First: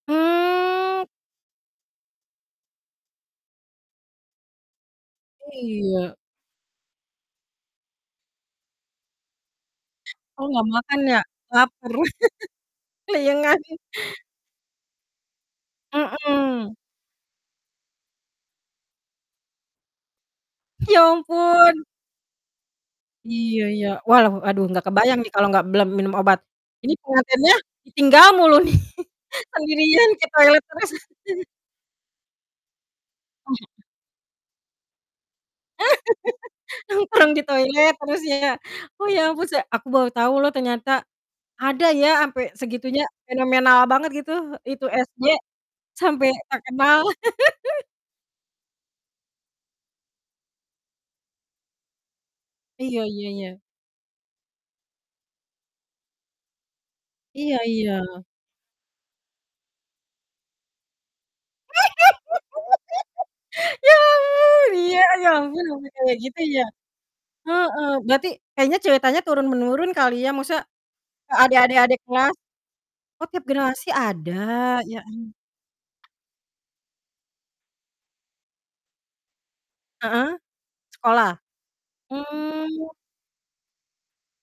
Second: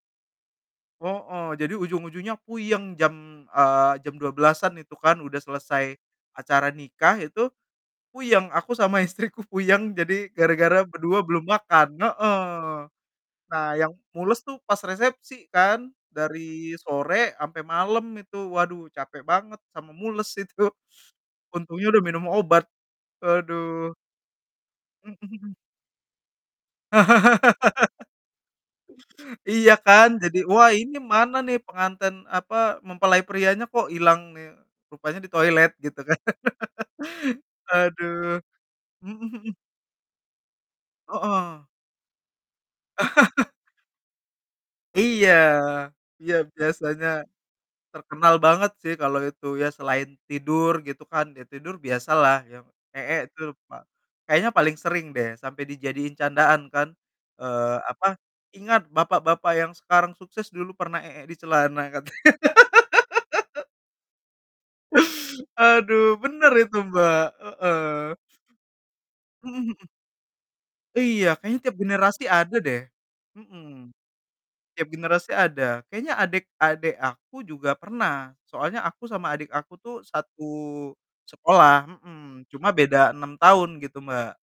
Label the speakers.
Speaker 1: Hmm.
Speaker 2: Heeh. Jadi ujung-ujungnya puyeng. Jam, eee, jam 12:00-an itu kan, udah selesai
Speaker 1: Iya.
Speaker 2: acara nikah itu, puyeng. Aku sama istriku puyeng, jadi
Speaker 1: Oh enggak
Speaker 2: gara-gara
Speaker 1: makan ya?
Speaker 2: berdua belum
Speaker 1: Laper.
Speaker 2: makan. Heeh.
Speaker 1: Kleyengan.
Speaker 2: Nah yang mules tuh pas resepsi kan,
Speaker 1: Mhm.
Speaker 2: dari sore sampai malam itu. Waduh, capek banget sama mules itu.
Speaker 1: Ya ampun.
Speaker 2: Untungnya udah minum obat.
Speaker 1: Iya iya.
Speaker 2: Aduh.
Speaker 1: Walah, aduh gak
Speaker 2: Mhm
Speaker 1: kebayang nih kalau
Speaker 2: mhm.
Speaker 1: enggak belum minum obat. "Ini pengantennya ditinggal mulu nih,
Speaker 2: Iya kan,
Speaker 1: sendirian ke
Speaker 2: jadi
Speaker 1: toilet
Speaker 2: "Wah,
Speaker 1: terus."
Speaker 2: ini mana nih pengantin," apa, "mempelai
Speaker 1: Oh,
Speaker 2: prianya
Speaker 1: heeh.
Speaker 2: kok hilang nih?" Rupanya di toilet gitu kan.
Speaker 1: Nongkrong di toilet terus
Speaker 2: Aduh.
Speaker 1: ya. Oh
Speaker 2: Mhm
Speaker 1: ya ampun,
Speaker 2: mhm.
Speaker 1: se aku baru tau loh ternyata
Speaker 2: Heeh.
Speaker 1: ada ya sampai segitunya, fenomenal banget gitu. Itu SJ,
Speaker 2: Iya
Speaker 1: sampai
Speaker 2: iya
Speaker 1: terkenal.
Speaker 2: biasanya terkenal banget sih kalau itu, ya selain tidur gitu kan, ya tidur biasa lah ya.
Speaker 1: Iya
Speaker 2: Eek
Speaker 1: iya
Speaker 2: tuh
Speaker 1: iya.
Speaker 2: pa kayaknya paling sering deh, sampai dijadiin candaan kan,
Speaker 1: Iya
Speaker 2: eee, apa
Speaker 1: iya.
Speaker 2: "Ingat bapak-bapak yang sekarang sukses, dulu pernah eek di celana," katanya.
Speaker 1: Ya ampun, iya, ya ampun, sampai
Speaker 2: Aduh,
Speaker 1: kayak gitu
Speaker 2: bener
Speaker 1: ya?
Speaker 2: itu Mbak,
Speaker 1: Heeh.
Speaker 2: heeh.
Speaker 1: Berarti, kayaknya ceritanya turun
Speaker 2: Mhm mhm.
Speaker 1: menurun kali ya, maksudnya ke
Speaker 2: Iya,
Speaker 1: adik
Speaker 2: kayaknya tiap
Speaker 1: adik adik
Speaker 2: generasi
Speaker 1: kelas.
Speaker 2: ada deh.
Speaker 1: Oh, tiap generasi
Speaker 2: Mhm,
Speaker 1: ada,
Speaker 2: tiap
Speaker 1: ya am
Speaker 2: generasi ada. Kayaknya adek adek aku juga pernah, soalnya aku sama adik aku tuh,
Speaker 1: Heeh?
Speaker 2: satu
Speaker 1: Sekolah?
Speaker 2: sekolah mhm, cuma
Speaker 1: Hmm.
Speaker 2: beda 6 tahun gitu, Mbak.